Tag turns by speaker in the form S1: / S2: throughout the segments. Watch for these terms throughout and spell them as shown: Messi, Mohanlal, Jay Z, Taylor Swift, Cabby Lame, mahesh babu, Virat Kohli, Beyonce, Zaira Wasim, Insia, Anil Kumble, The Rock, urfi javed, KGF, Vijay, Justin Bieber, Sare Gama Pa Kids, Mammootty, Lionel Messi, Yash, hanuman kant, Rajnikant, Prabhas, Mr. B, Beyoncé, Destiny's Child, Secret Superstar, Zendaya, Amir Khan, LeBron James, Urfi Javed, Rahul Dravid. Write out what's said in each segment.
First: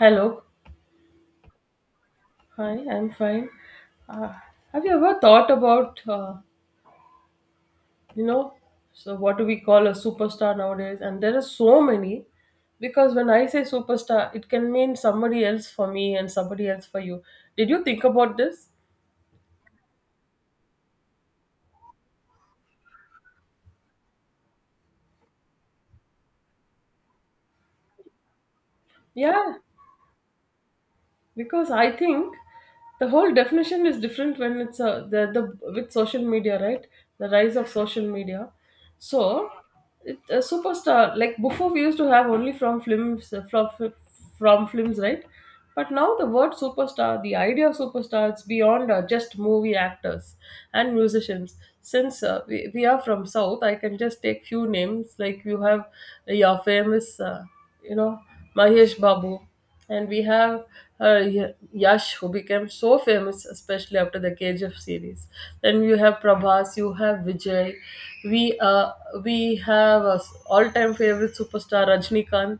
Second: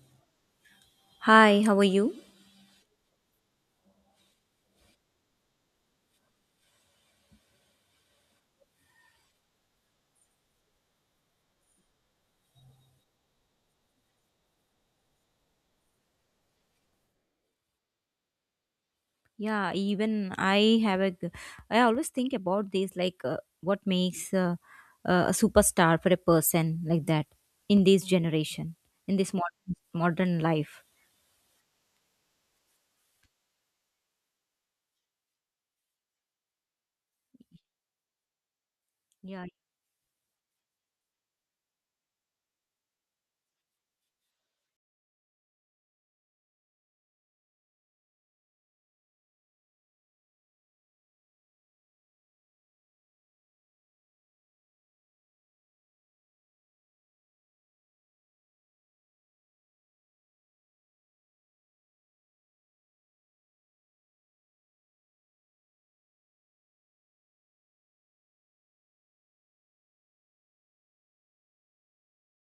S1: Hello.
S2: Hi, how are you?
S1: Hi, I'm fine. Uh, have you ever thought about, you know, so what do we call a superstar nowadays? And there are so many, because when I say superstar, it can mean somebody else for me and somebody else for you. Did you think about this?
S2: Yeah, even I have a. g- I always think about this, like what makes a superstar for a person like that in this generation, in this
S1: Yeah,
S2: modern life.
S1: because I think the whole definition is different when it's a, the with social media, right? The rise of social media.
S2: Yeah.
S1: So it, a superstar, like before we used to have only from films, from films, right? But now the word superstar, the idea of superstar, it's beyond just movie actors and musicians. Since we are from south, I can just take few names. Like you have your famous, you know Mahesh Babu, and we have Yash, who became so famous, especially after the KGF series. Then you have Prabhas, you have Vijay. We uh, we have all-time favorite superstar Rajnikant,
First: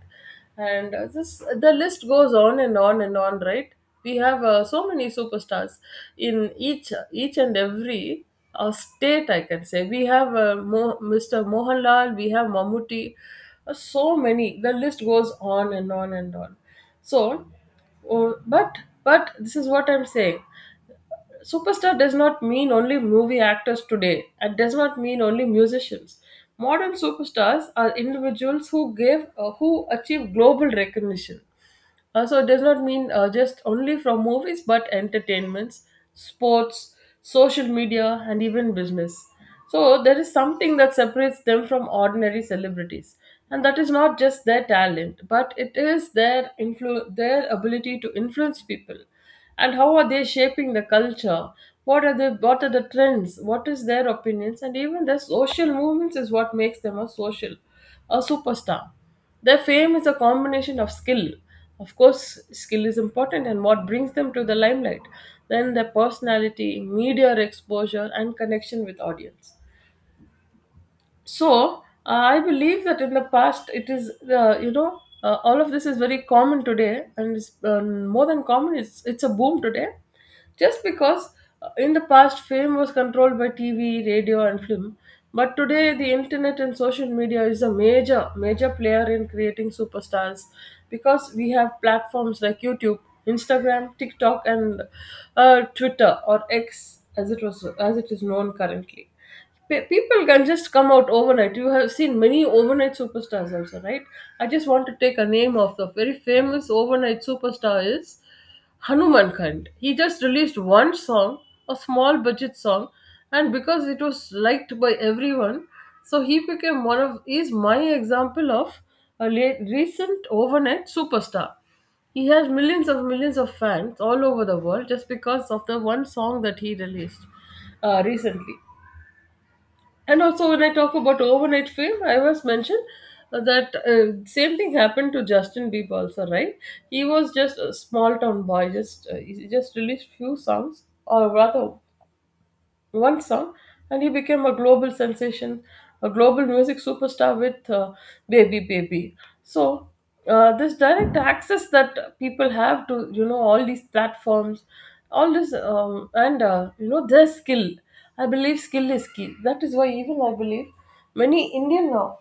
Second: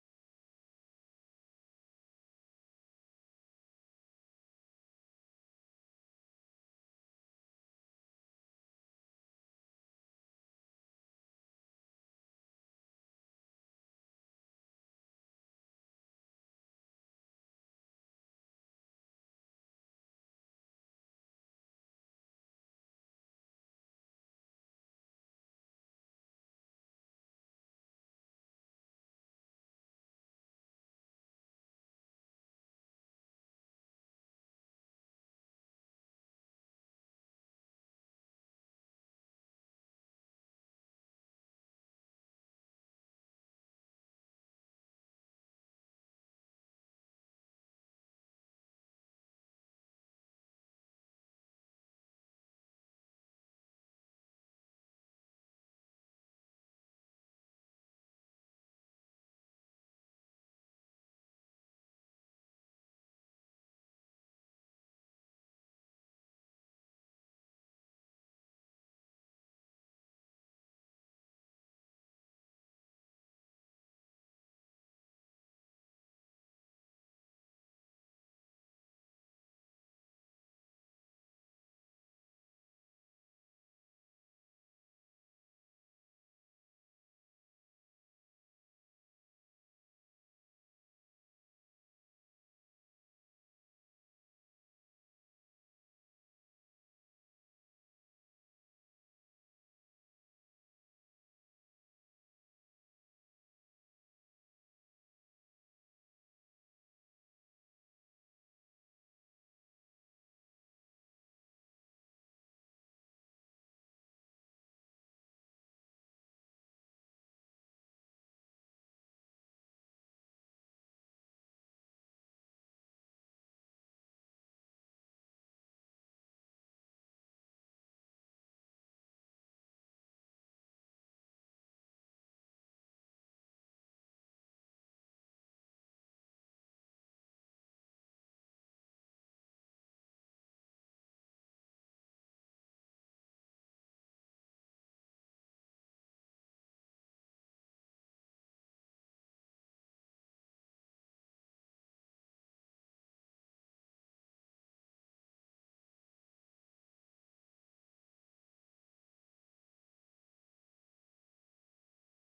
S1: and this, the list goes on and on and on. Right? We have so many superstars in each and every state. I can say we have Mr. Mohanlal, we have Mammootty, so many. The list goes on and on and on. So, uh, but but this is what I'm saying. Superstar does not mean only movie actors today. It does not mean only musicians. Modern superstars are individuals who give who achieve global recognition. So it does not mean just only from movies, but entertainments, sports, social media, and even business. So there is something that separates them from ordinary celebrities, and that is not just their talent, but it is their their ability to influence people, and how are they shaping the culture? What are the trends? What is their opinions? And even their social movements is what makes them a social, a superstar. Their fame is a combination of skill. Of course, skill is important and what brings them to the limelight. Then their personality, media exposure, and connection with audience. So I believe that in the past it is, all of this is very common today, and it's more than common, it's a boom today. Just because in the past, fame was controlled by TV, radio and film, but today the internet and social media is a major player in creating superstars, because we have platforms like YouTube, Instagram, TikTok, and Twitter, or X as it is known currently. People can just come out overnight. You have seen many overnight superstars also, right? I just want to take a name of the very famous overnight superstar is Hanuman Kant. He just released one song, a small budget song, and because it was liked by everyone, so he became one of is my example of a late, recent overnight superstar. He has millions of fans all over the world, just because of the one song that he released recently. And also, when I talk about overnight fame, I was mentioned that same thing happened to Justin Bieber also, right? He was just a small town boy, just he just released few songs, or rather one song, and he became a global sensation, a global music superstar with Baby Baby. So, this direct access that people have to, all these platforms, all this, their skill. I believe skill is key. That is why, even I believe many Indian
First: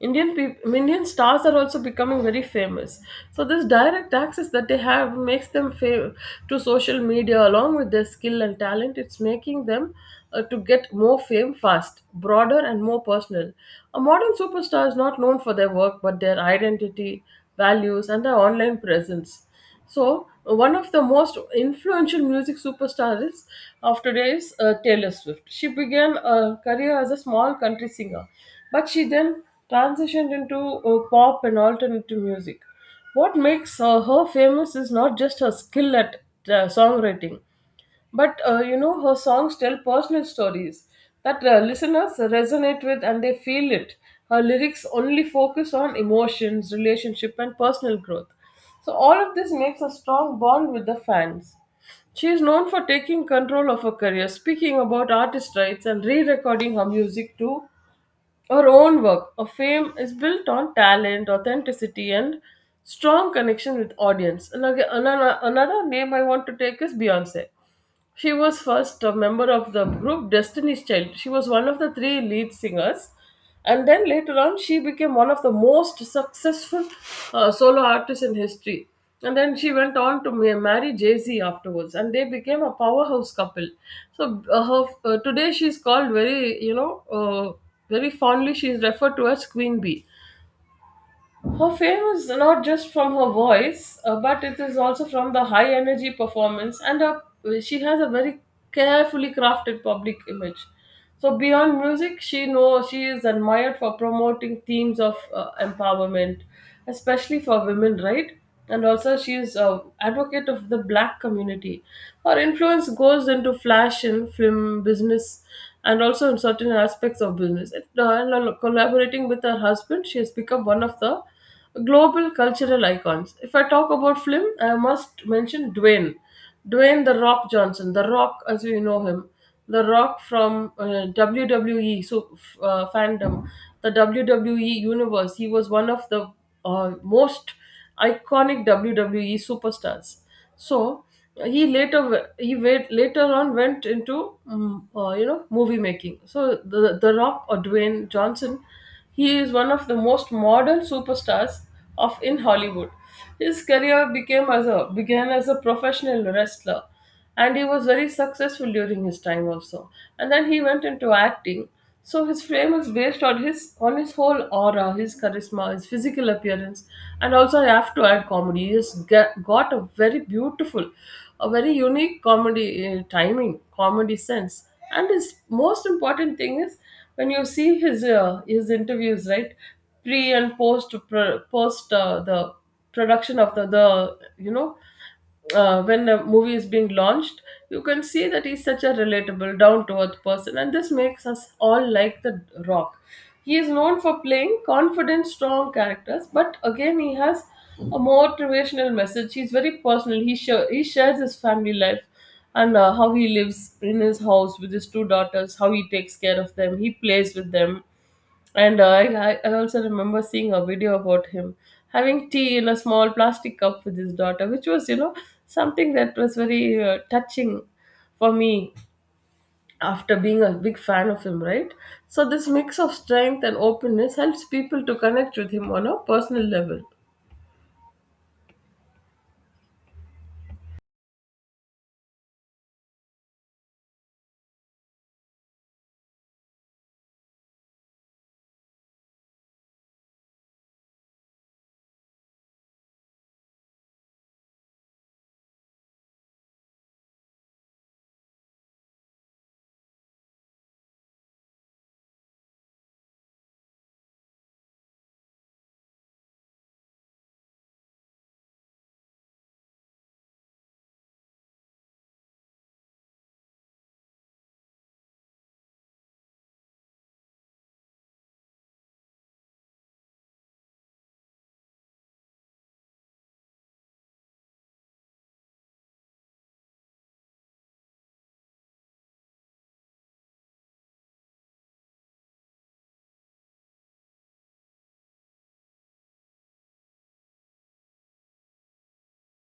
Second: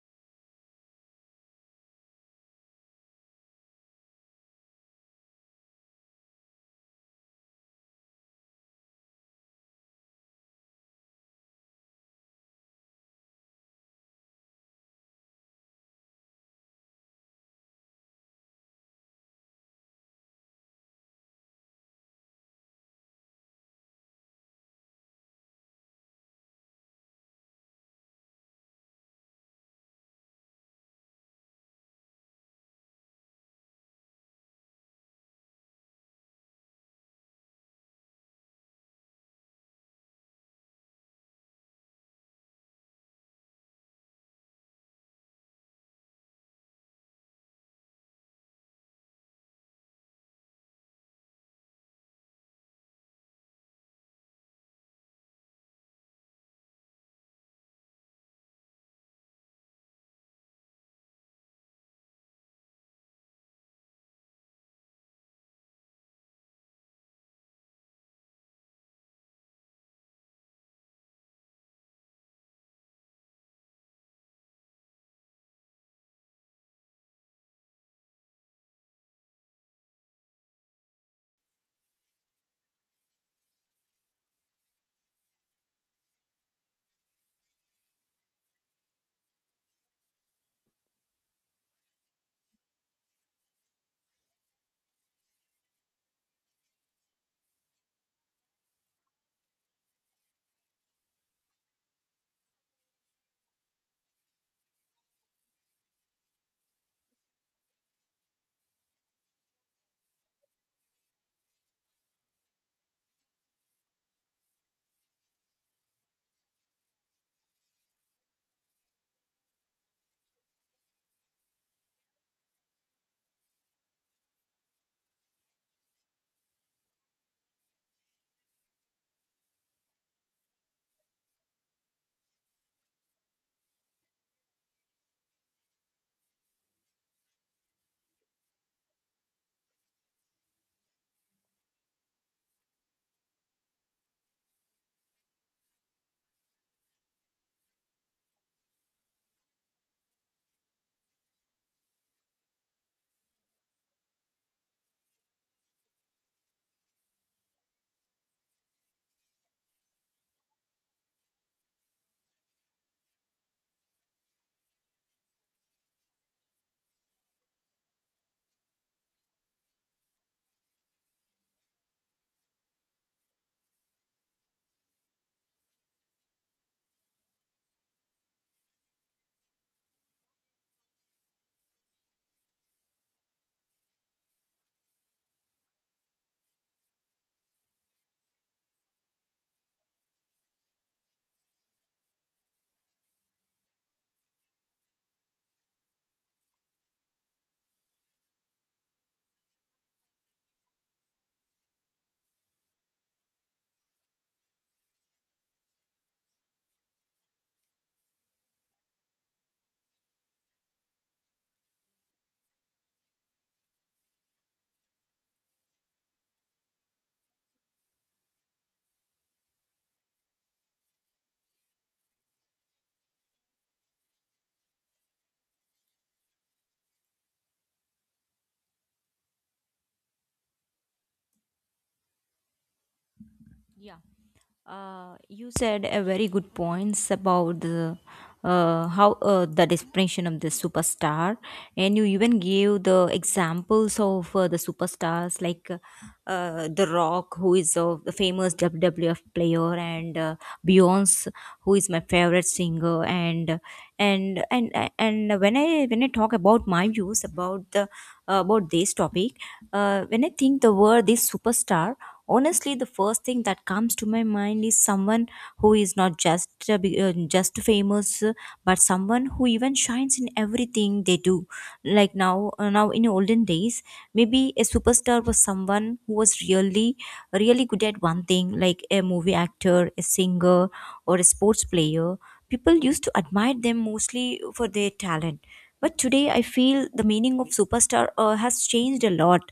S1: Indian people, Indian stars are also becoming very famous. So this direct access that they have makes to social media, along with their skill and talent. It's making them to get more fame, fast, broader and more personal. A modern superstar is not known for their work, but their identity, values, and their online presence. So, one of the most influential music superstars of today is Taylor Swift. She began a career as a small country singer, but she then transitioned into pop and alternative music. What makes her famous is not just her skill at songwriting, but her songs tell personal stories that listeners resonate with and they feel it. Her lyrics only focus on emotions, relationship, and personal growth. So, all of this makes a strong bond with the fans. She is known for taking control of her career, speaking about artist rights, and re recording her music to her own work. Her fame is built on talent, authenticity, and strong connection with audience. And another name I want to take is Beyonce. She was first a member of the group Destiny's Child. She was one of the three lead singers. And then later on, she became one of the most successful solo artists in history. And then she went on to marry Jay Z afterwards, and they became a powerhouse couple. So today she's called very, very fondly. She is referred to as Queen Bee. Her fame is not just from her voice, but it is also from the high energy performance, and she has a very carefully crafted public image. So beyond music, she knows she is admired for promoting themes of empowerment, especially for women, right? And also she is a advocate of the black community. Her influence goes into flash and film business, and also in certain aspects of business, and collaborating with her husband, she has become one of the global cultural icons. If I talk about film, I must mention Dwayne the rock Johnson, the Rock, as we know him, the Rock from WWE. Fandom, the WWE universe, he was one of the most iconic WWE superstars. So he later he wait, later on went into movie making. So the Rock, or Dwayne Johnson, he is one of the most modern superstars of, in Hollywood. His career became as a began as a professional wrestler, and he was very successful during his time also, and then he went into acting. So his fame is based on his whole aura, his charisma, his physical appearance, and also I have to add comedy. He has got a very beautiful, a very unique comedy timing, comedy sense. And his most important thing is, when you see his interviews, right? Pre and post the production of the you know when a movie is being launched, you can see that he's such a relatable, down to earth person, and this makes us all like the Rock. He is known for playing confident, strong characters, but again, he has a motivational message. He's very personal. He shares his family life and how he lives in his house with his two daughters, how he takes care of them, he plays with them. And I also remember seeing a video about him having tea in a small plastic cup with his daughter, which was, something that was very touching for me, after being a big fan of him, right? So, this mix of strength and openness helps people to connect with him on a personal level.
S2: Yeah. You said a very good points about the how the definition of the superstar, and you even gave the examples of the superstars like The Rock, who is a the famous WWF player, and Beyonce, who is my favorite singer, and when I talk about my views about the about this topic, when I think the word this superstar, honestly the first thing that comes to my mind is someone who is not just just famous, but someone who even shines in everything they do, like now in olden days maybe a superstar was someone who was really good at one thing, like a movie actor, a singer, or a sports player. People used to admire them mostly for their talent, but today I feel the meaning of superstar has changed a lot.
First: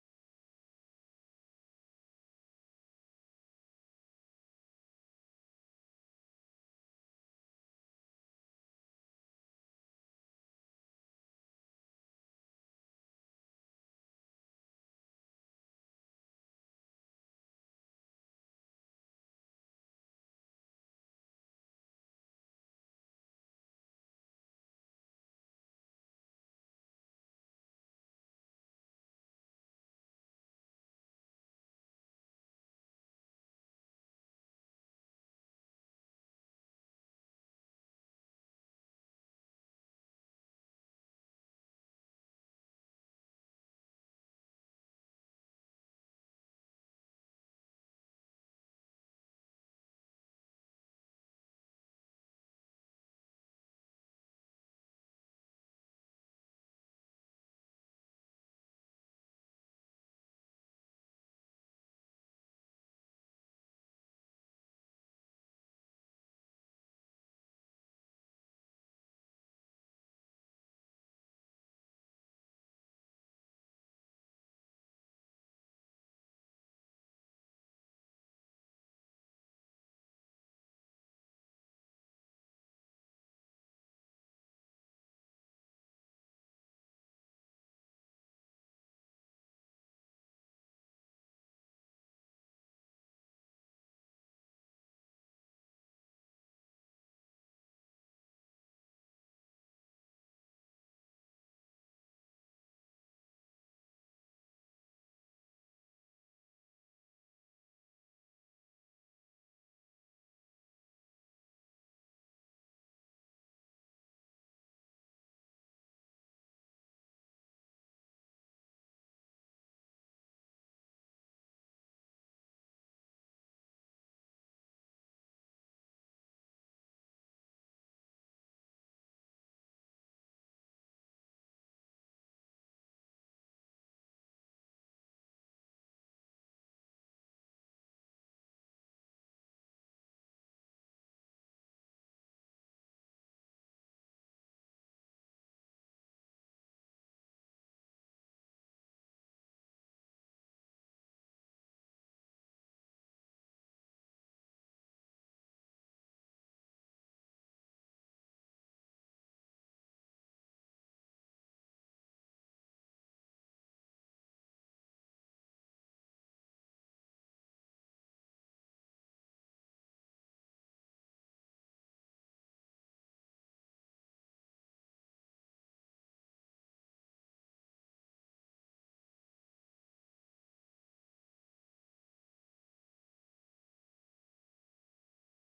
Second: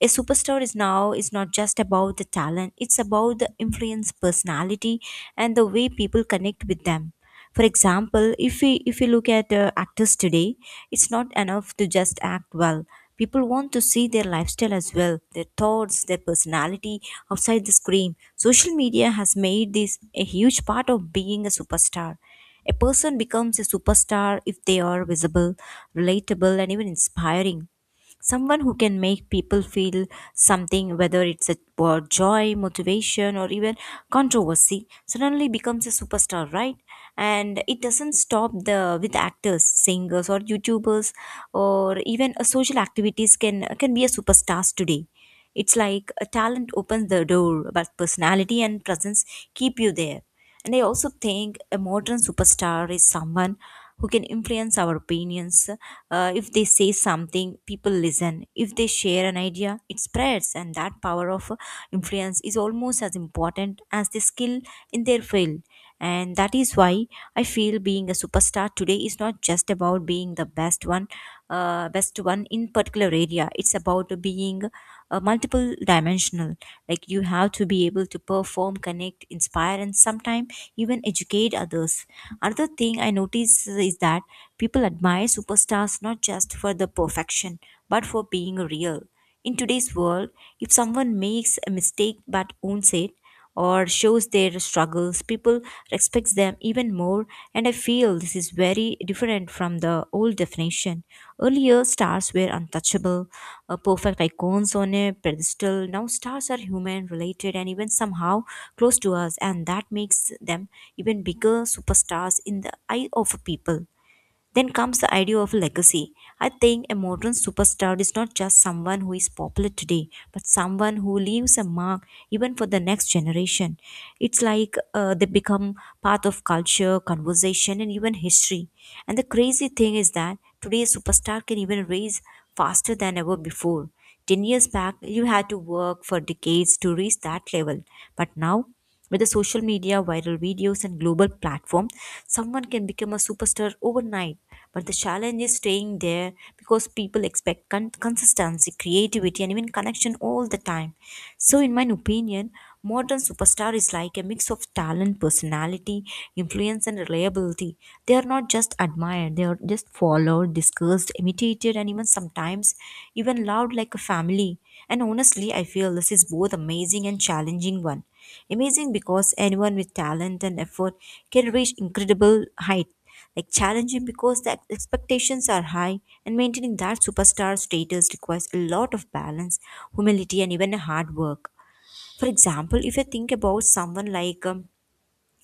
S2: A superstar is now is not just about the talent, it's about the influence, personality, and the way people connect with them. For example, if we look at actors today, it's not enough to just act well. People want to see their lifestyle as well, their thoughts, their personality outside the screen. Social media has made this a huge part of being a superstar. A person becomes a superstar if they are visible, relatable, and even inspiring. Someone who can make people feel something, whether it's a, or joy, motivation, or even controversy, suddenly becomes a superstar, right? And it doesn't stop the with actors, singers, or youtubers, or even social activities can be a superstars today. It's like a talent opens the door, but personality and presence keep you there. And I also think a modern superstar is someone who can influence our opinions. If they say something, people listen. If they share an idea, it spreads. And that power of influence is almost as important as the skill in their field. And that is why I feel being a superstar today is not just about being the best one in particular area. It's about being multiple dimensional. Like you have to be able to perform, connect, inspire, and sometimes even educate others. Another thing I notice is that people admire superstars not just for the perfection, but for being real. In today's world, if someone makes a mistake but owns it, or shows their struggles, people respect them even more. And I feel this is very different from the old definition. Earlier stars were untouchable, perfect icons on a pedestal. Now stars are human, related, and even somehow close to us, and that makes them even bigger superstars in the eye of people. Then comes the idea of legacy. I think a modern superstar is not just someone who is popular today, but someone who leaves a mark even for the next generation. It's like they become part of culture, conversation, and even history. And the crazy thing is that today a superstar can even raise faster than ever before. 10 years back, you had to work for decades to reach that level, but now with the social media, viral videos, and global platform, someone can become a superstar overnight. But the challenge is staying there because people expect consistency, creativity, and even connection all the time. So, in my opinion, modern superstar is like a mix of talent, personality, influence, and reliability. They are not just admired; they are just followed, discussed, imitated, and even sometimes even loved like a family. And honestly, I feel this is both amazing and challenging one. Amazing because anyone with talent and effort can reach incredible height. Like challenging because the expectations are high and maintaining that superstar status requires a lot of balance, humility, and even hard work. For example, if you think about someone like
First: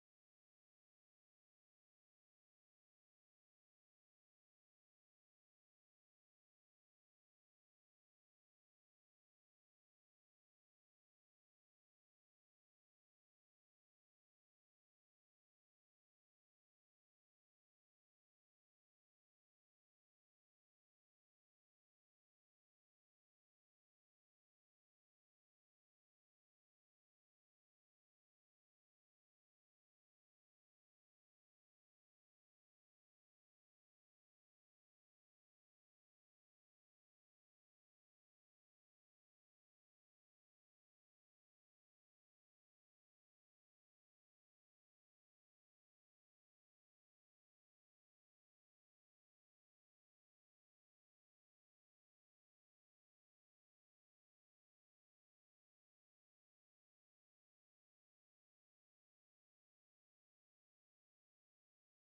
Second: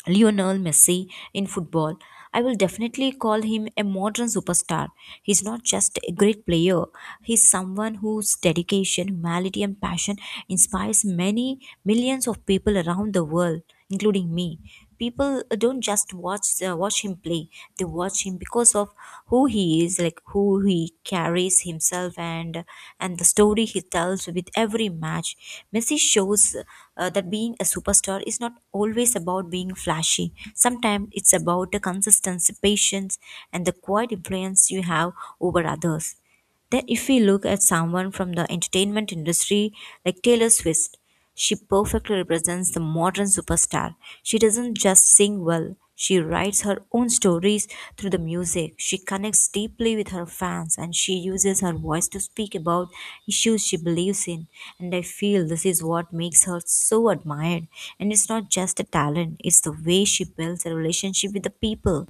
S2: Lionel Messi in football, I will definitely call him a modern superstar. He's not just a great player, he's someone whose dedication, humanity, and passion inspires many millions of people around the world, including me. People don't just watch him play; they watch him because of who he is, like who he carries himself and the story he tells with every match. Messi shows that being a superstar is not always about being flashy. Sometimes it's about the consistency, patience, and the quiet influence you have over others. Then, if we look at someone from the entertainment industry like Taylor Swift, she perfectly represents the modern superstar. She doesn't just sing well, she writes her own stories through the music. She connects deeply with her fans and she uses her voice to speak about issues she believes in. And I feel this is what makes her so admired. And it's not just a talent, it's the way she builds a relationship with the people,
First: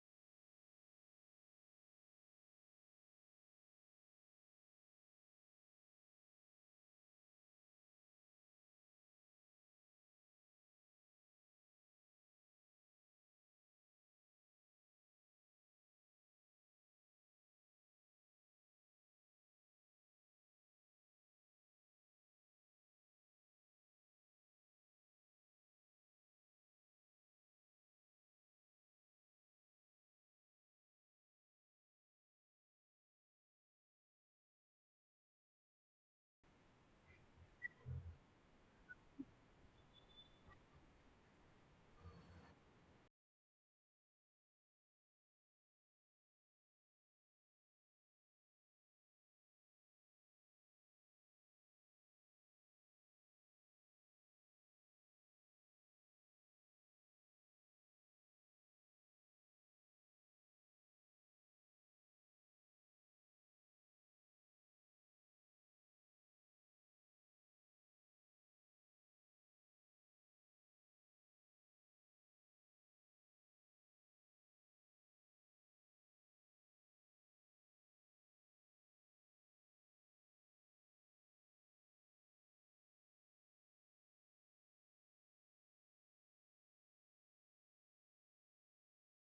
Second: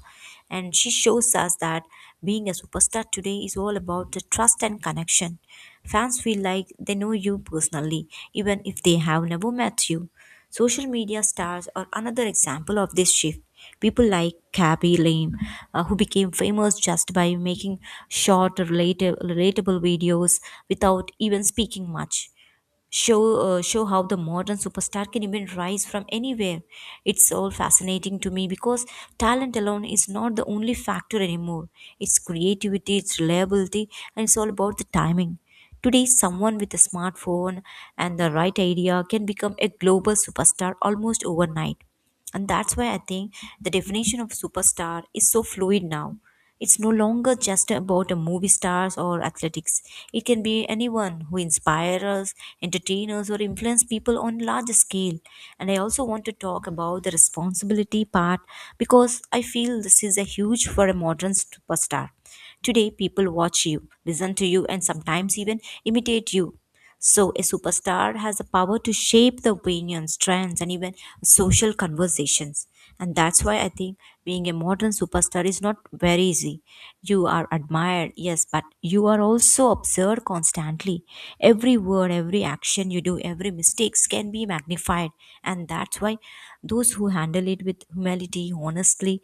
S2: and she shows us that being a superstar today is all about the trust and connection. Fans feel like they know you personally, even if they have never met you. Social media stars are another example of this shift. People like Cabby Lame, who became famous just by making short, relatable videos without even speaking much, show show how the modern superstar can even rise from anywhere. It's all fascinating to me because talent alone is not the only factor anymore. It's creativity, it's reliability, and it's all about the timing. Today someone with a smartphone and the right idea can become a global superstar almost overnight. And that's why I think the definition of superstar is so fluid now. It's no longer just about a movie stars or athletics. It can be anyone who inspires us, entertain us, or influence people on large scale. And I also want to talk about the responsibility part because I feel this is a huge for a modern superstar. Today, people watch you, listen to you, and sometimes even imitate you. So, a superstar has the power to shape the opinions, trends, and even social conversations. And that's why I think being a modern superstar is not very easy. You are admired, yes, but you are also observed constantly. Every word, every action you do, every mistakes can be magnified. And that's why those who handle it with humility, honestly,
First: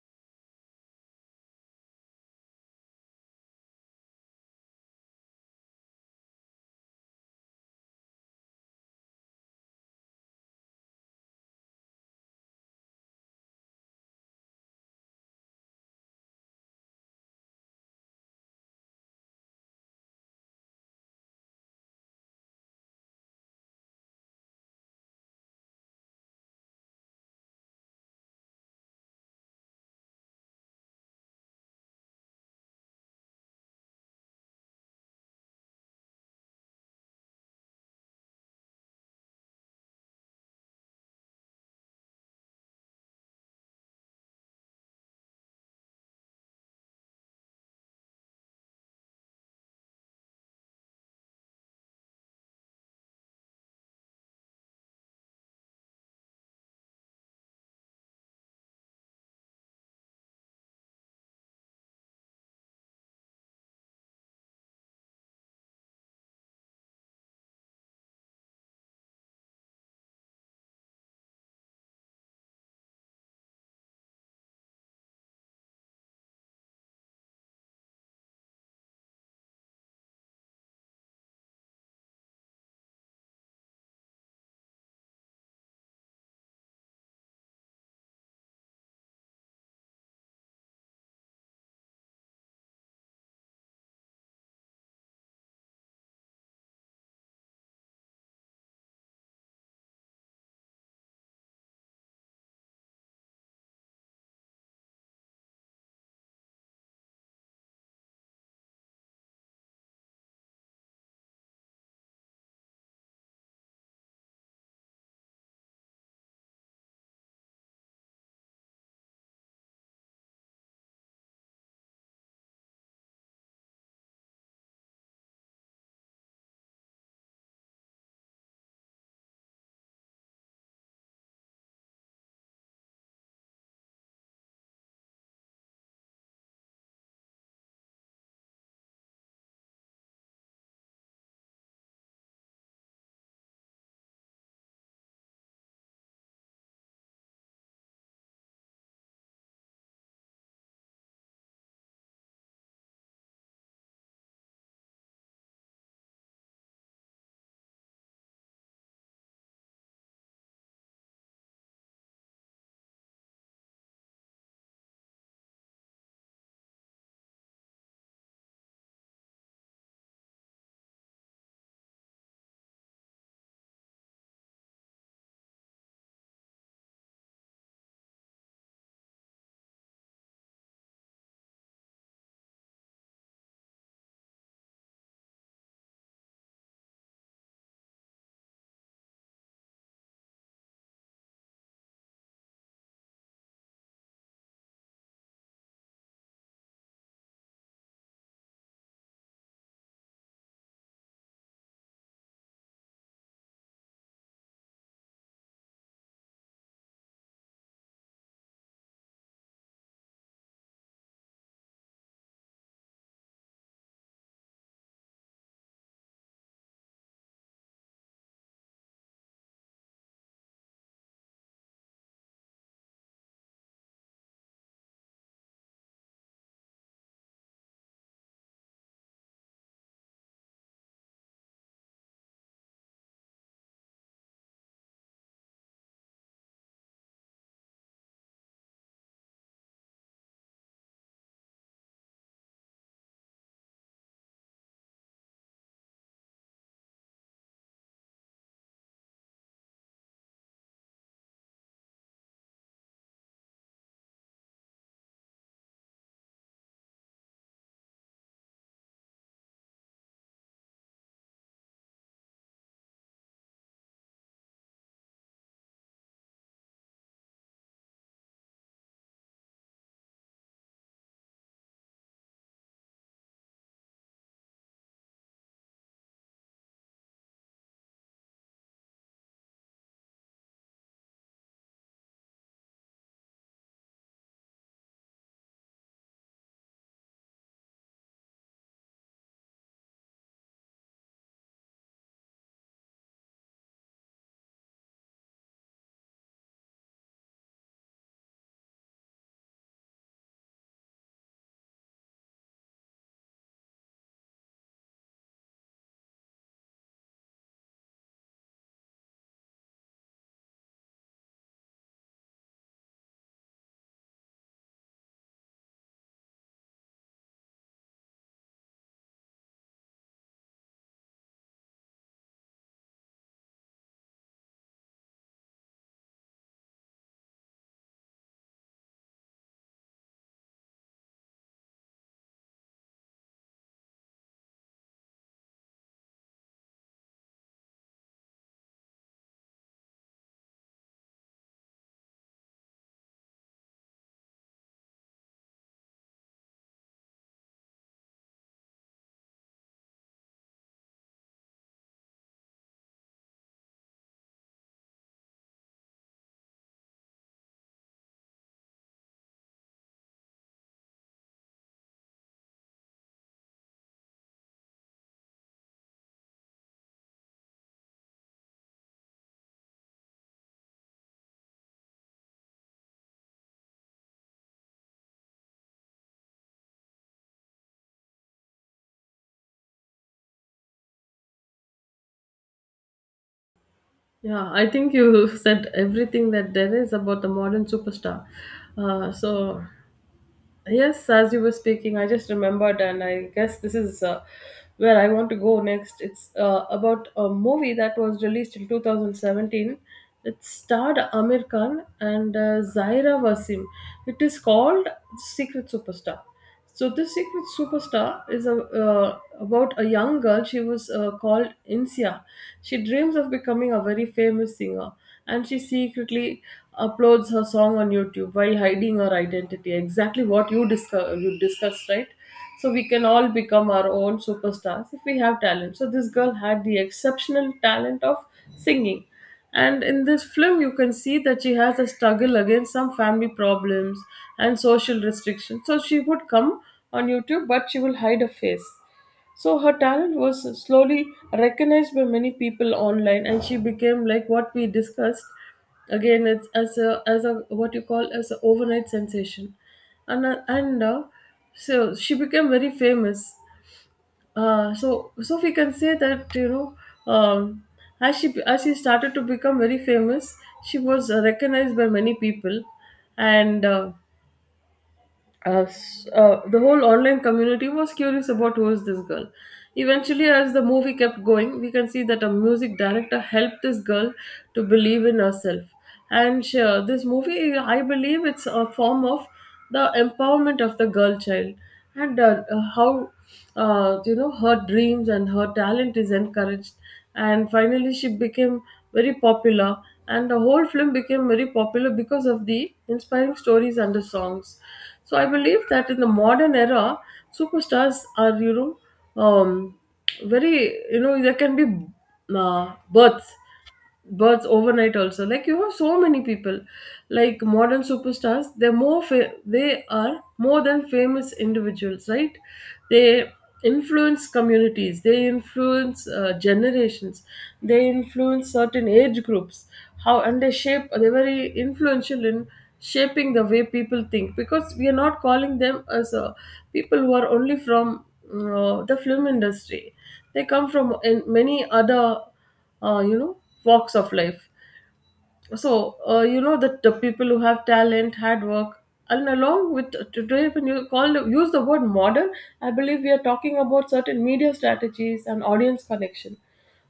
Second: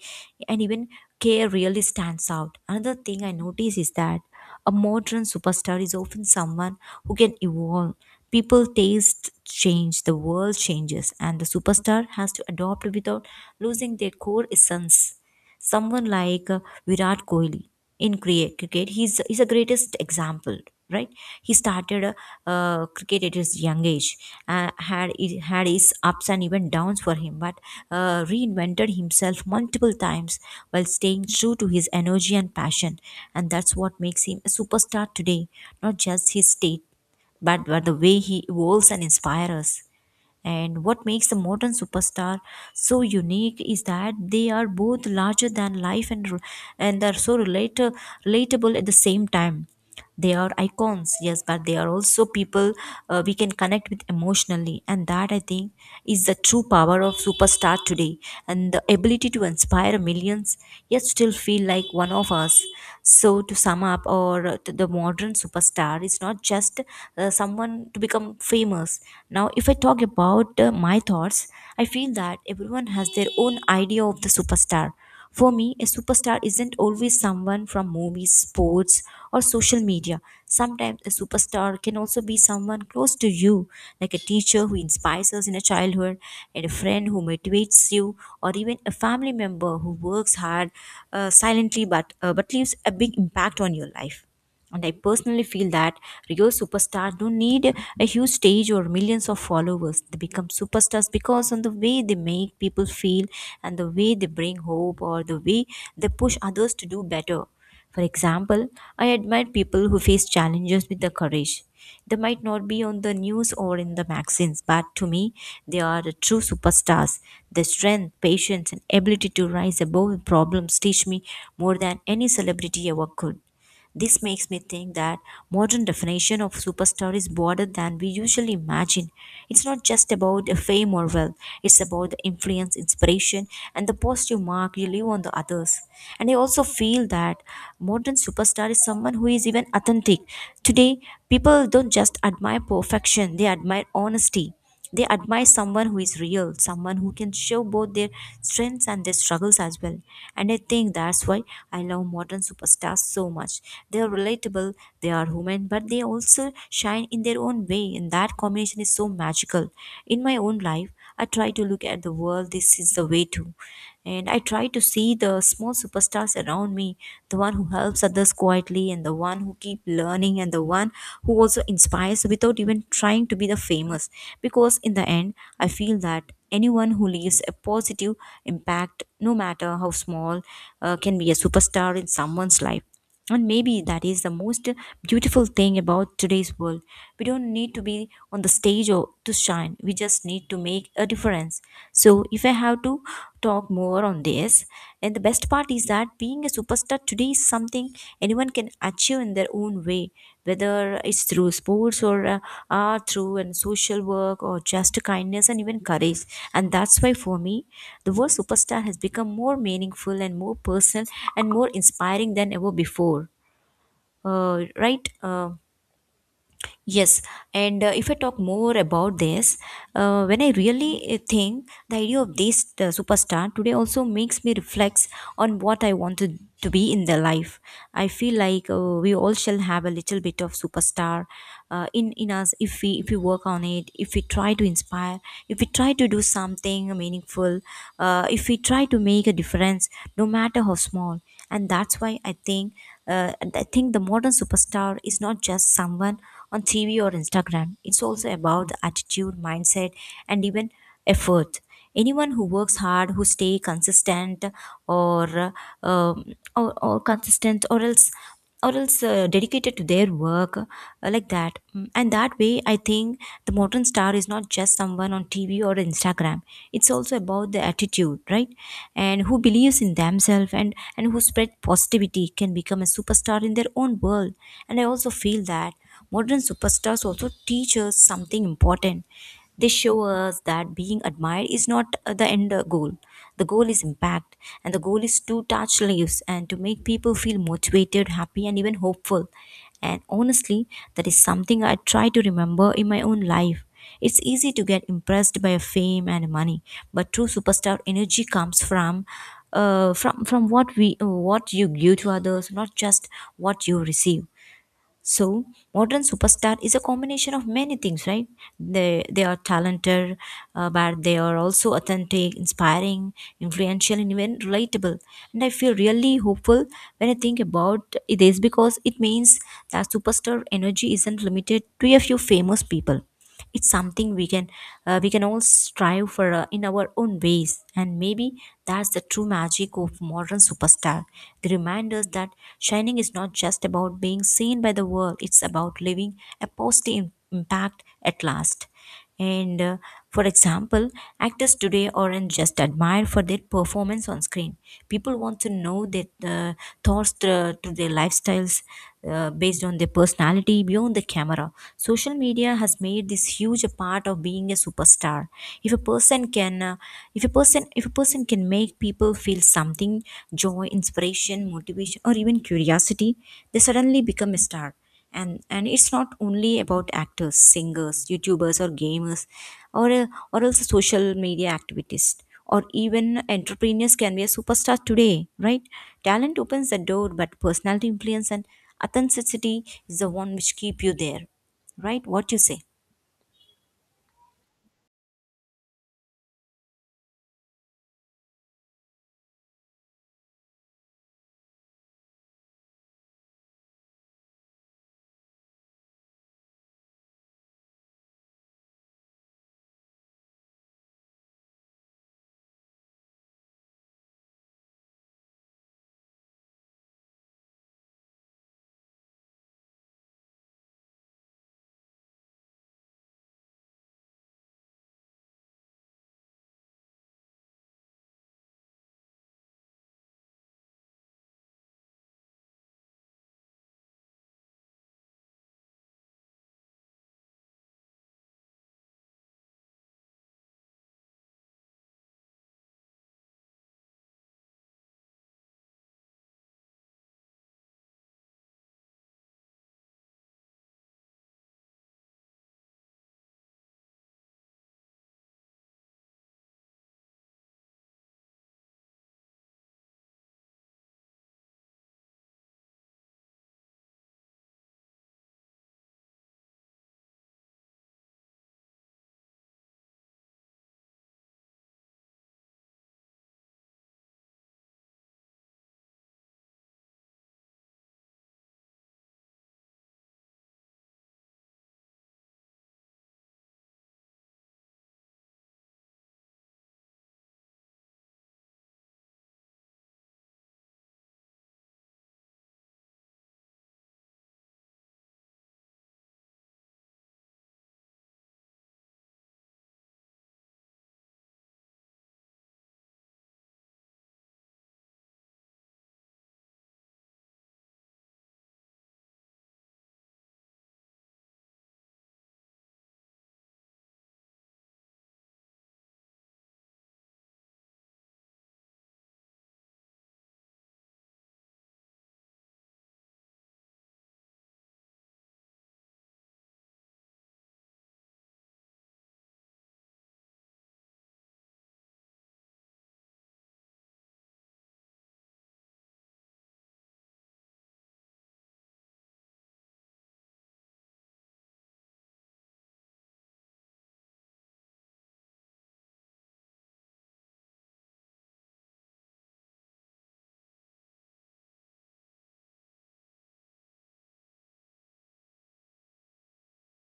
S2: and even care really stands out. Another thing I notice is that a modern superstar is often someone who can evolve. People taste change, the world changes, and the superstar has to adapt without losing their core essence. Someone like Virat Kohli in cricket, he's the greatest example, right? He started cricket at his young age, had it had his ups and even downs for him, but reinvented himself multiple times while staying true to his energy and passion, and that's what makes him a superstar today. Not just his state, but the way he evolves and inspires us. And what makes the modern superstar so unique is that they are both larger than life and are so relatable at the same time. They are icons, yes, but they are also people we can connect with emotionally, and that I think is the true power of superstar today, and the ability to inspire millions yet still feel like one of us. So to sum up, or the modern superstar is not just someone to become famous. Now, if I talk about my thoughts, I feel that everyone has their own idea of the superstar. For me, a superstar isn't always someone from movies, sports, or social media. Sometimes a superstar can also be someone close to you, like a teacher who inspires us in a childhood, and a friend who motivates you, or even a family member who works hard silently but leaves a big impact on your life. And I personally feel that real superstars don't need a huge stage or millions of followers. They become superstars because on the way they make people feel, and the way they bring hope, or the way they push others to do better. For example, I admire people who face challenges with the courage. They might not be on the news or in the magazines, but to me, they are the true superstars. Their strength, patience, and ability to rise above problems teach me more than any celebrity ever could. This makes me think that modern definition of superstar is broader than we usually imagine. It's not just about the fame or wealth, it's about the influence, inspiration, and the positive mark you leave on the others. And I also feel that modern superstar is someone who is even authentic. Today, people don't just admire perfection, they admire honesty. They admire someone who is real, someone who can show both their strengths and their struggles as well. And I think that's why I love modern superstars so much. They are relatable, they are human, but they also shine in their own way, and that combination is so magical. In my own life, I try to look at the world this is the way too, and I try to see the small superstars around me, the one who helps others quietly, and the one who keep learning, and the one who also inspires without even trying to be the famous, because in the end I feel that anyone who leaves a positive impact, no matter how small, can be a superstar in someone's life, and maybe that is the most beautiful thing about today's world. We don't need to be on the stage or to shine. We just need to make a difference. So if I have to talk more on this, and the best part is that being a superstar today is something anyone can achieve in their own way, whether it's through sports or through and social work or just kindness and even courage. And that's why, for me, the word superstar has become more meaningful and more personal and more inspiring than ever before. uh, right uh, Yes, and if I talk more about this, when I really think the idea of this superstar today also makes me reflect on what I wanted to be in their life. I feel like we all shall have a little bit of superstar in us, if we work on it, if we try to inspire, if we try to do something meaningful, if we try to make a difference, no matter how small. And that's why I think the modern superstar is not just someone on TV or Instagram. It's also about the attitude, mindset, and even effort. Anyone who works hard, who stay consistent, or or consistent, or else or else dedicated to their work, like that. And that way, I think the modern star is not just someone on TV or Instagram. It's also about the attitude, right? And who believes in themselves, and who spread positivity can become a superstar in their own world. And I also feel that modern superstars also teach us something important. They show us that being admired is not the end goal. The goal is impact, and the goal is to touch lives and to make people feel motivated, happy, and even hopeful. And honestly, that is something I try to remember in my own life. It's easy to get impressed by fame and money, but true superstar energy comes from from what we what you give to others, not just what you receive. So, modern superstar is a combination of many things, right? They are talented, but they are also authentic, inspiring, influential, and even relatable. And I feel really hopeful when I think about this, because it means that superstar energy isn't limited to a few famous people. It's something we can all strive for in our own ways, and maybe that's the true magic of modern superstar. They remind us that shining is not just about being seen by the world, it's about leaving a positive impact at last. And for example, actors today aren't just admired for their performance on screen. People want to know their thoughts to their lifestyles, based on their personality beyond the camera. Social media has made this huge a part of being a superstar. If a person can, if a person can make people feel something, joy, inspiration, motivation, or even curiosity, they suddenly become a star. And it's not only about actors, singers, youtubers, or gamers, or uh, or also social media activists, or even entrepreneurs can be a superstar today, right? Talent opens the door, but personality, influence, and authenticity is the one which keep you there. Right, what you say?
S1: Yeah, I think you said everything that there is about the modern superstar. Uh, so Yes, as you were speaking, I just remembered, and I guess this is where I want to go next. It's about a movie that was released in 2017. It starred Amir Khan and Zaira Wasim. It is called Secret Superstar. So this secret superstar is about a young girl. She was called Insia. She dreams of becoming a very famous singer, and she secretly uploads her song on YouTube while hiding her identity. Exactly what you discussed, right? So we can all become our own superstars if we have talent. So this girl had the exceptional talent of singing, and in this film, you can see that she has a struggle against some family problems and social restrictions. So she would come on YouTube, but she will hide her face. So her talent was slowly recognized by many people online, and she became like what we discussed. Again, it's as a what you call as an overnight sensation, and so she became very famous. So we can say that, um, as she started to become very famous, she was recognized by many people, and the whole online community was curious about who is this girl. Eventually, as the movie kept going, we can see that a music director helped this girl to believe in herself. And this movie, I believe, it's a form of the empowerment of the girl child and how her dreams and her talent is encouraged. And finally, she became very popular, and the whole film became very popular because of the inspiring stories and the songs. So I believe that in the modern era, superstars are very there can be uh, births births overnight also, like you have so many people. Like modern superstars, they're they are more than famous individuals, right? They influence communities, they influence generations, they influence certain age groups. How and they're very influential in shaping the way people think, because we are not calling them as people who are only from the film industry. They come from in many other uh, you know walks of life. So that the people who have talent, hard work, and along with today, when you call use the word modern, I believe we are talking about certain media strategies and audience connection,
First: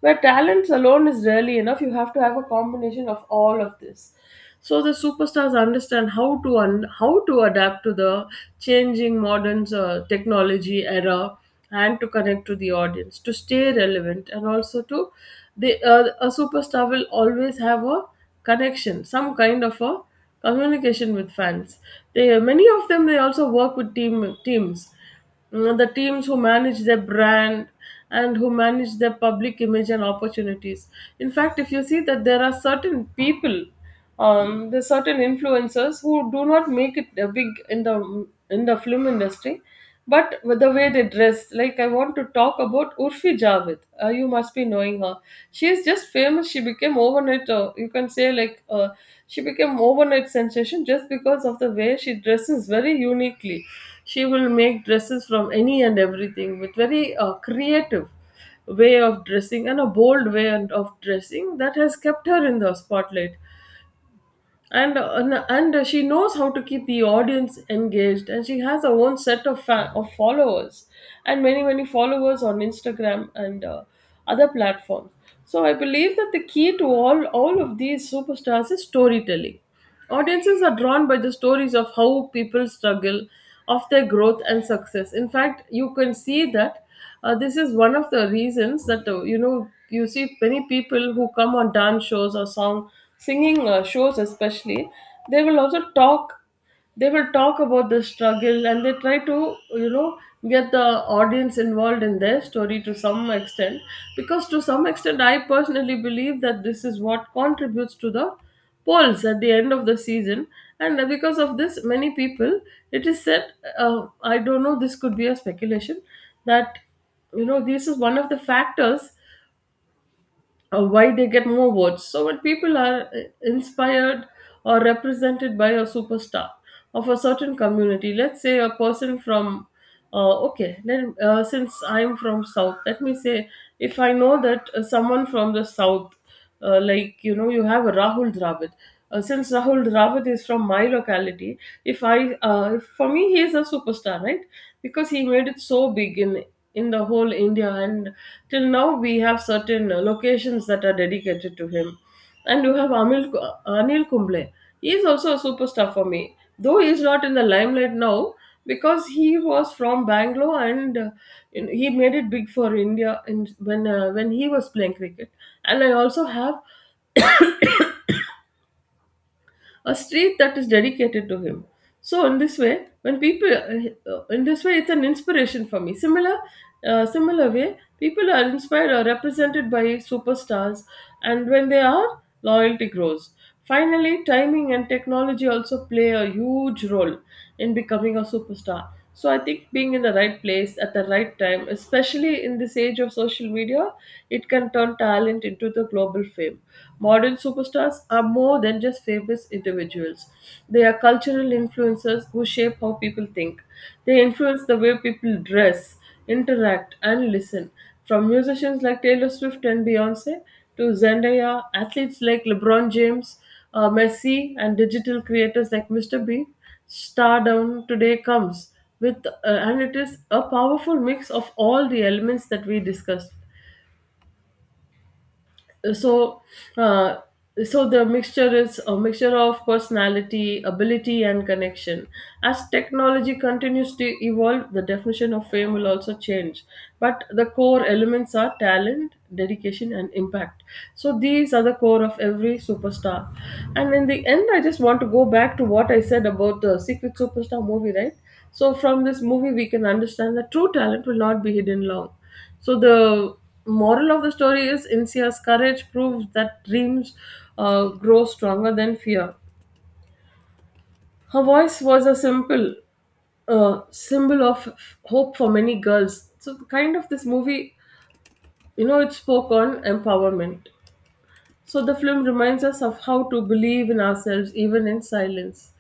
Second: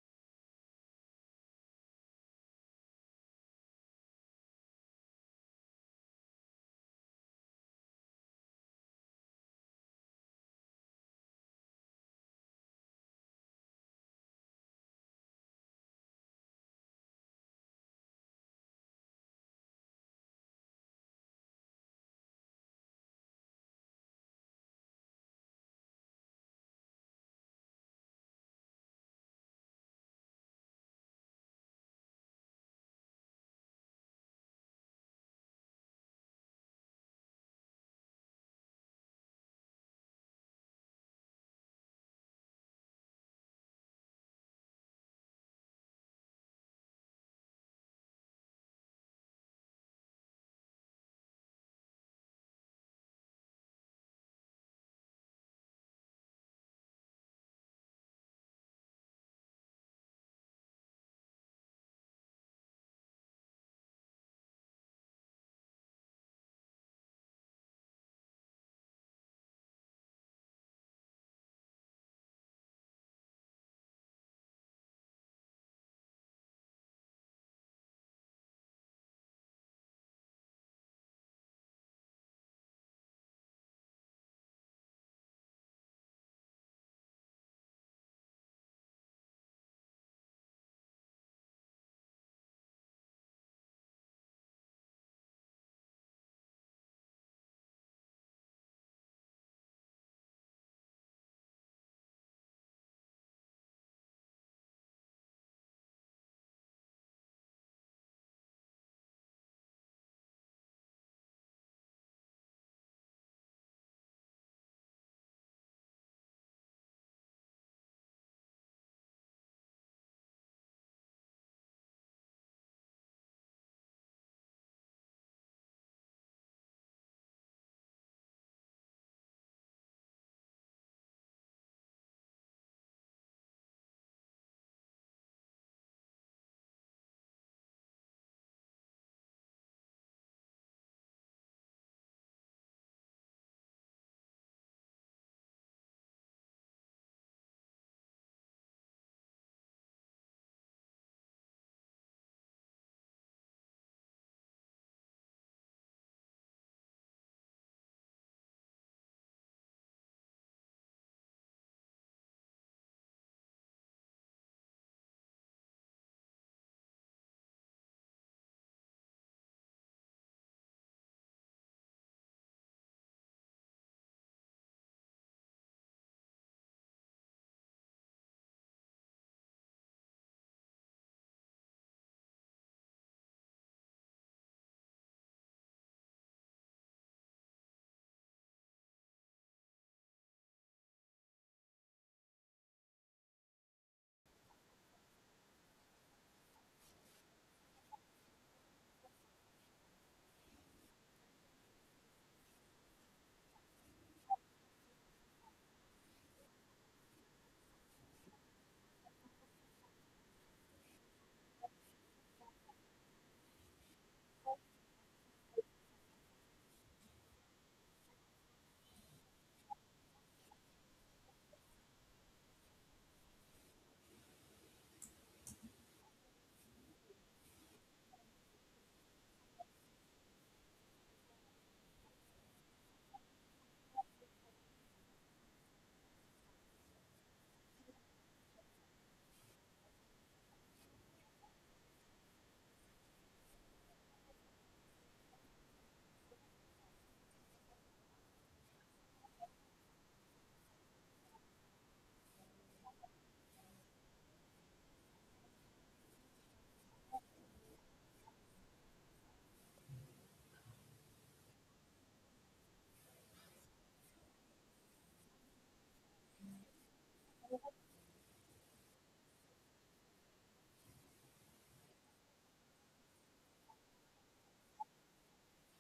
S1: where talents alone is rarely enough. You have to have a combination of all of this. So the superstars understand how to adapt to the changing modern technology era and to connect to the audience to stay relevant, and also to the a superstar will always have a connection, some kind of a communication with fans. They, many of them, they also work with teams. The teams who manage their brand and who manage their public image and opportunities. In fact, if you see that there are certain people, there's certain influencers who do not make it a big in the film industry, but with the way they dress, like I want to talk about Urfi Javed, you must be knowing her. She is just famous. She became overnight, you can say, like, she became overnight sensation just because of the way she dresses very uniquely. She will make dresses from any and everything, with very creative way of dressing and a bold way and of dressing that has kept her in the spotlight. And she knows how to keep the audience engaged, and she has her own set of followers, and many many followers on Instagram and other platforms. So I believe that the key to all of these superstars is storytelling. Audiences are drawn by the stories of how people struggle, of their growth and success. In fact, you can see that this is one of the reasons that you see many people who come on dance shows or song singing shows, especially. They will also talk, they will talk about the struggle, and they try to you know get the audience involved in their story to some extent, because to some extent I personally believe that this is what contributes to the polls at the end of the season. And because of this, many people, it is said, I don't know, this could be a speculation, that this is one of the factors why they get more votes. So when people are inspired or represented by a superstar of a certain community, let's say a person from okay, then, since I'm from South, let me say, if I know that someone from the South, like, you know, you have Rahul Dravid. Since Rahul Dravid is from my locality, if I, for me he is a superstar, right? Because he made it so big in the whole India, and till now we have certain locations that are dedicated to him. And you have Anil Kumble. He is also a superstar for me, though he is not in the limelight now, because he was from Bangalore and he made it big for India in, when he was playing cricket. And I also have a street that is dedicated to him. So in this way, when people in this way, it's an inspiration for me. Similar way, people are inspired or represented by superstars, and when they are, loyalty grows. Finally, timing and technology also play a huge role in becoming a superstar. So I think being in the right place at the right time, especially in this age of social media, it can turn talent into the global fame. Modern superstars are more than just famous individuals. They are cultural influencers who shape how people think. They influence the way people dress, interact, and listen. From musicians like Taylor Swift and Beyonce to Zendaya, athletes like LeBron James, Messi, and digital creators like Mr. B, stardom today comes with, and it is a powerful mix of all the elements that we discussed. So uh, so the mixture is a mixture of personality, ability, and connection. As technology continues to evolve, the definition of fame will also change, but the core elements are talent, dedication, and impact. So these are the core of every superstar. And in the end, I just want to go back to what I said about the Secret Superstar movie, right? So from this movie, we can understand that true talent will not be hidden long. So the moral of the story is Insia's courage proves that dreams grow stronger than fear. Her voice was a simple symbol of hope for many girls. So kind of this movie, you know, it spoke on empowerment. So the film reminds us of how to believe in ourselves even in silence.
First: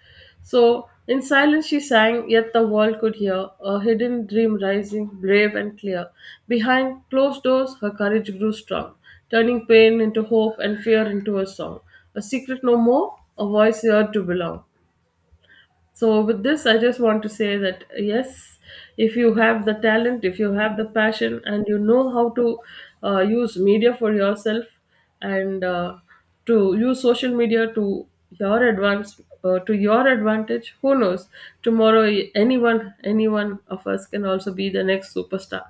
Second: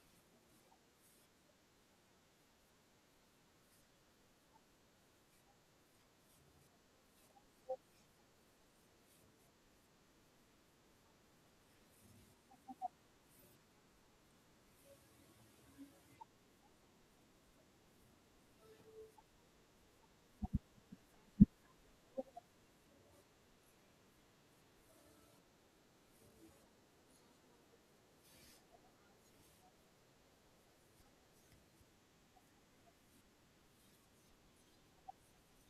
S1: So in silence she sang, yet the world could hear a hidden dream rising, brave and clear. Behind closed doors, her courage grew strong, turning pain into hope and fear into a song. A secret no more, a voice here to belong. So, with this, I just want to say that yes, if you have the talent, if you have the passion, and you know how to use media for yourself and to use social media to your advantage. Who knows, tomorrow anyone of us can also be the next superstar.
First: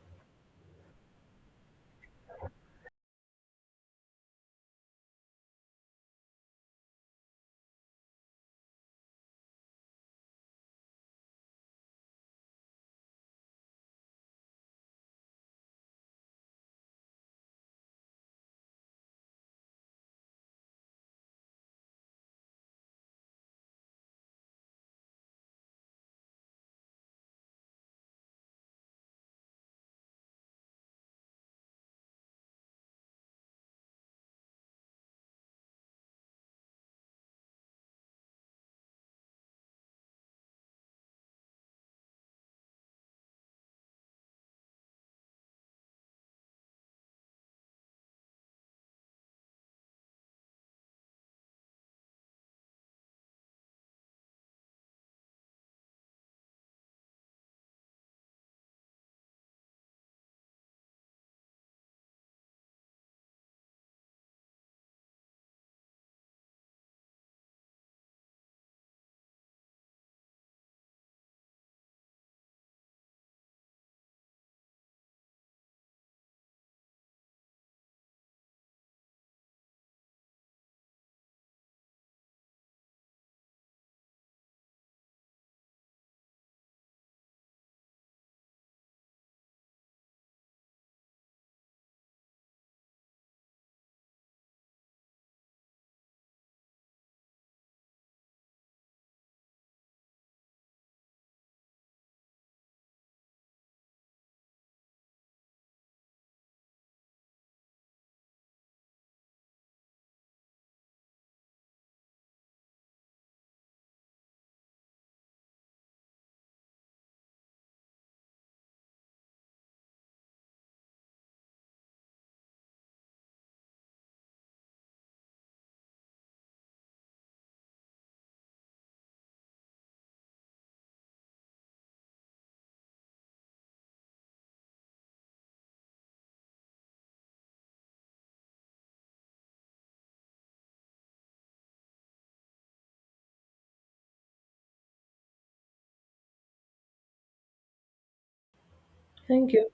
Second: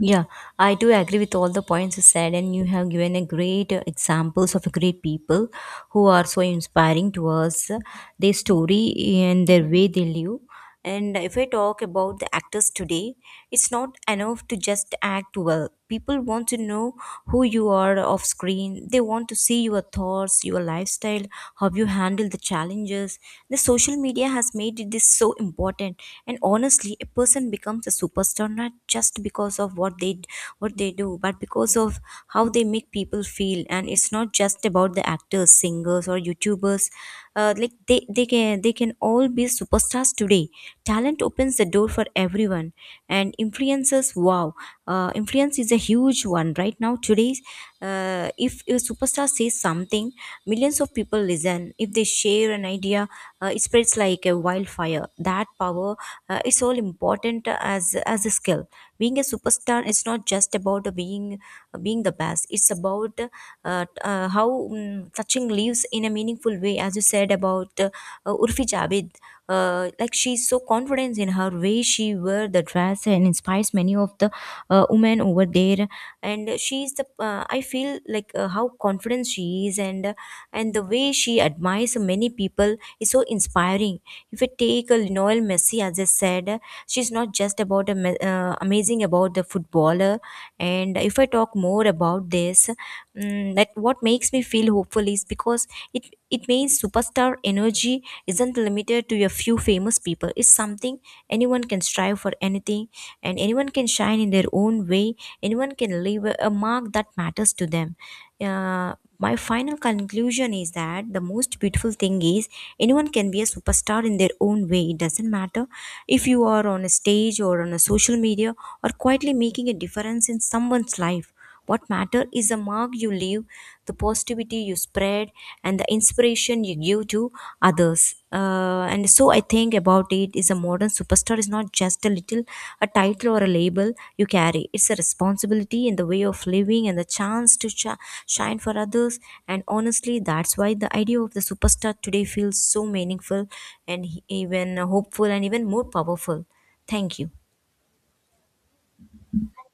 S2: Yeah, I do agree with all the points you said, and you have given a great examples of great people who are so inspiring to us, their story and their way they live. And if I talk about the actors today, it's not enough to just act well. People want to know who you are off screen, they want to see your thoughts, your lifestyle, how you handle the challenges. The social media has made it this so important. And honestly, a person becomes a superstar not just because of what they do, but because of how they make people feel. And it's not just about the actors, singers, or youtubers. Like they can all be superstars today. Talent opens the door for everyone. And influencers, wow. Influence is a huge one right now today. If a superstar says something, millions of people listen. If they share an idea, it spreads like a wildfire. That power is all important as a skill. Being a superstar is not just about being the best. It's about touching lives in a meaningful way. As you said about Urfi Javed, like she's so confident in her way she wear the dress and inspires many of the woman over there. And she's the I feel like how confident she is, and the way she admires many people is so inspiring. If I take a Lionel Messi, as I said, she's not just about a, amazing about the footballer. And if I talk more about this, Mm, that what makes me feel hopeful is because it means superstar energy isn't limited to a few famous people. It's something anyone can strive for anything, and anyone can shine in their own way. Anyone can leave a mark that matters to them. My final conclusion is that the most beautiful thing is anyone can be a superstar in their own way. It doesn't matter if you are on a stage or on a social media, or quietly making a difference in someone's life. What matter is the mark you leave, the positivity you spread, and the inspiration you give to others. And so I think about it is a modern superstar is not just a little a title or a label you carry. It's a responsibility and the way of living and the chance to shine for others. And honestly, that's why the idea of the superstar today feels so meaningful and even hopeful and even more powerful. Thank you.
S1: Thank you.